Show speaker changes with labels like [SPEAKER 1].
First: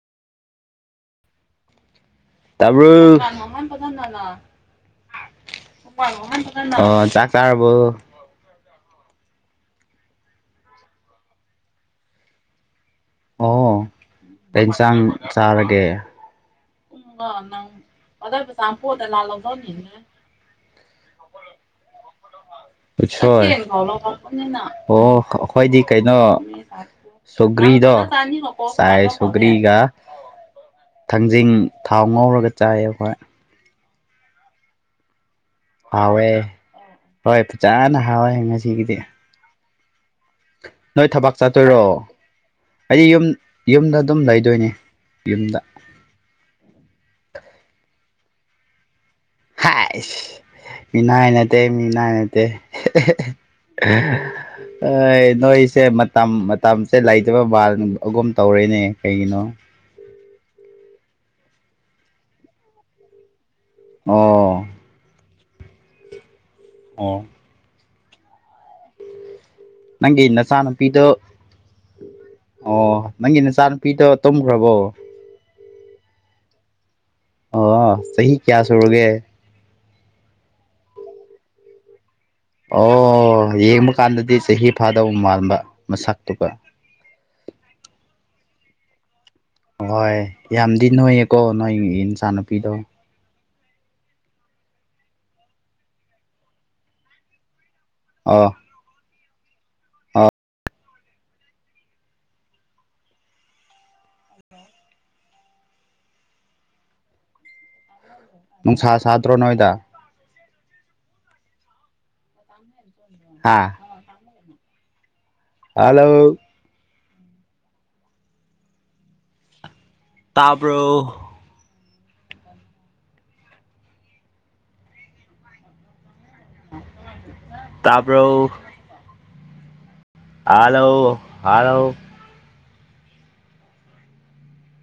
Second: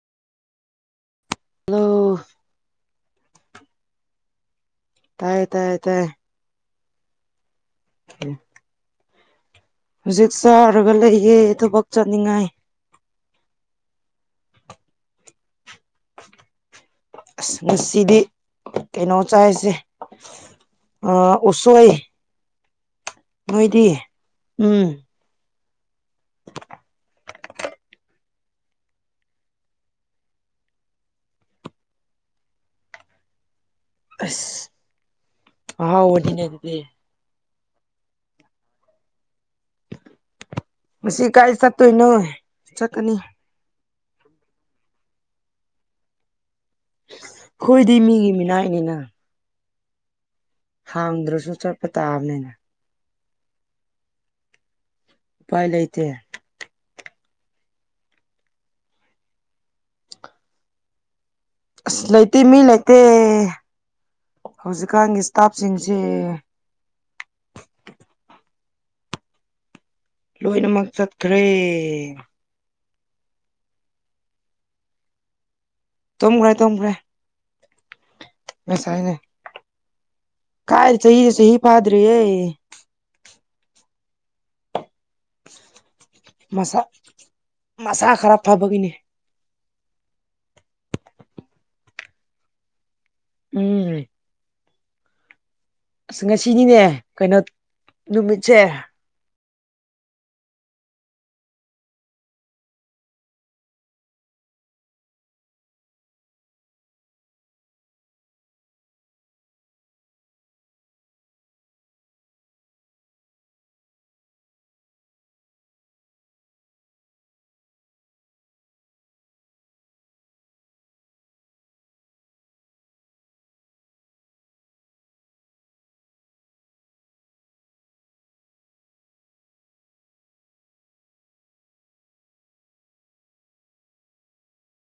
[SPEAKER 1] hello
[SPEAKER 2] ꯇꯥꯕ꯭ꯔꯣ
[SPEAKER 1] ꯇꯥꯏ ꯇꯥꯏ ꯇꯥꯏ
[SPEAKER 2] ꯑꯣ ꯆꯥꯛ ꯆꯥꯔꯕꯣ
[SPEAKER 1] [inaudible] ꯍꯨꯖꯤꯛ ꯆꯥꯔꯒ ꯂꯩꯌꯦ ꯊꯕꯛ ꯆꯠꯅꯤꯡꯉꯥꯏ
[SPEAKER 2] ꯑꯣ ꯀꯩ ꯁꯥꯡ ꯆꯥꯔꯒꯦ
[SPEAKER 1] ꯑꯁ ꯉꯁꯤꯗꯤ
[SPEAKER 2] [unintelligible]
[SPEAKER 1] ꯑꯥ ꯎꯠꯁꯣꯏ
[SPEAKER 2] ꯎꯠꯁꯣꯏ
[SPEAKER 1] ꯎꯝ
[SPEAKER 2] ꯑꯣ ꯍꯣꯏꯗꯤ ꯀꯩꯅꯣ ꯁꯧꯒ꯭ꯔꯤꯗꯣ ꯆꯥꯏ ꯁꯧꯒ꯭ꯔꯤꯒ ꯊꯪꯖꯤꯡ ꯊꯥꯎ ꯉꯧꯔꯒ ꯆꯥꯏ ꯑꯩꯈꯣꯏ
[SPEAKER 1] ꯑꯁ
[SPEAKER 2] ꯍꯥꯎꯋꯦ
[SPEAKER 1] ꯑꯍꯥꯎꯕꯅꯤꯅꯦ ꯑꯗꯨꯗꯤ
[SPEAKER 2] ꯍꯣꯏ ꯐꯥꯖꯅ ꯍꯥꯎꯋꯦ ꯉꯁꯤꯒꯤꯗꯤ ꯅꯣꯏ
[SPEAKER 1] ꯉꯁꯤ
[SPEAKER 2] ꯊꯕꯥꯛ
[SPEAKER 1] ꯀꯥꯏ
[SPEAKER 2] ꯆꯠꯇꯣꯏꯔꯣ
[SPEAKER 1] ꯆꯠꯇꯣꯏꯅꯣ
[SPEAKER 2] ꯑꯩ
[SPEAKER 1] ꯆꯠꯀꯅꯤ
[SPEAKER 2] ꯌꯨꯝ ꯌꯨꯝꯗ ꯑꯗꯨꯝ ꯂꯩꯗꯣꯏꯅꯦ ꯌꯨꯝꯗ
[SPEAKER 1] ꯈꯨꯏꯗꯤ ꯃꯤꯒꯤ ꯃꯤꯅꯥꯏꯅꯤꯅ
[SPEAKER 2] ꯍꯥꯏꯁ ꯃꯤꯅꯥꯏ
[SPEAKER 1] ꯍꯥꯡꯗ꯭ꯔꯁꯨ
[SPEAKER 2] ꯅꯠꯇꯦ
[SPEAKER 1] ꯆꯠꯄ
[SPEAKER 2] ꯃꯤꯅꯥꯏ ꯅꯠꯇꯦ
[SPEAKER 1] ꯇꯥꯕꯅꯤꯅ
[SPEAKER 2] [unintelligible] ꯑꯥꯏ
[SPEAKER 1] ꯎꯄꯥꯏ
[SPEAKER 2] ꯅꯣꯏꯁꯦ
[SPEAKER 1] ꯂꯩꯇꯦ
[SPEAKER 2] ꯃꯇꯝ ꯃꯠ ꯇꯝꯁꯦ ꯂꯩꯇꯕ ꯕꯥꯜ ꯑꯒꯨꯝ ꯇꯧꯔꯦꯅꯦ ꯀꯩꯒꯤꯅꯣ
[SPEAKER 1] ꯑꯁ ꯂꯩꯇꯦ ꯃꯤ ꯂꯩꯇꯦ
[SPEAKER 2] ꯑꯣ
[SPEAKER 1] ꯍꯧꯖꯤꯛꯀꯥꯟꯒꯤ ꯏꯁꯇꯥꯞꯁꯤꯡꯁꯦ
[SPEAKER 2] ꯑꯣ ꯅꯪꯒꯤ
[SPEAKER 1] ꯂꯣꯏꯅꯃꯛ
[SPEAKER 2] ꯅꯆꯥꯅꯨꯄꯤꯗꯣ
[SPEAKER 1] ꯆꯠꯈ꯭ꯔꯦ
[SPEAKER 2] ꯑꯣ ꯅꯪꯒꯤ ꯅꯆꯥꯅꯨꯄꯤꯗꯣ ꯇꯨꯝꯈ꯭ꯔꯕꯣ
[SPEAKER 1] ꯇꯨꯝꯈ꯭ꯔꯦ ꯇꯨꯝꯈ꯭ꯔꯦ
[SPEAKER 2] ꯑꯣ ꯆꯍꯤ ꯀꯌꯥ ꯁꯨꯔꯒꯦ
[SPEAKER 1] ꯉꯁꯥꯏꯅꯦ ꯀꯥꯏ ꯆꯍꯤ ꯆꯍꯤ ꯐꯥꯗ꯭ꯔꯤꯌꯦ
[SPEAKER 2] ꯑꯣ ꯌꯦꯡꯕ ꯀꯥꯟꯗꯗꯤ ꯆꯍꯤ ꯐꯥꯗꯧ ꯃꯥꯟꯕ ꯃꯁꯛꯇꯨꯒ
[SPEAKER 1] ꯃꯁꯥ ꯃꯁꯥ ꯈꯔ ꯐꯕꯒꯤꯅꯦ
[SPEAKER 2] ꯍꯣꯏ ꯌꯥꯝꯗꯤ ꯅꯣꯏꯌꯦꯀꯣ ꯅꯣꯏ ꯅꯆꯥꯅꯨꯄꯤꯗꯣ
[SPEAKER 1] ꯎꯝ ꯑꯁ ꯉꯁꯤꯅꯤꯅꯦ ꯀꯩꯅꯣ
[SPEAKER 2] ꯑꯣ
[SPEAKER 1] ꯅꯨꯃꯤꯠꯁꯦ
[SPEAKER 2] ꯑꯣ ꯅꯨꯡꯁꯥ ꯁꯥꯗ꯭ꯔꯣ ꯅꯣꯏꯗ ꯍꯥ ꯍꯥꯂꯣ ꯇꯥꯕ꯭ꯔꯣ ꯇꯥꯕ꯭ꯔꯣ ꯍꯥꯂꯣ ꯍꯥꯂꯣ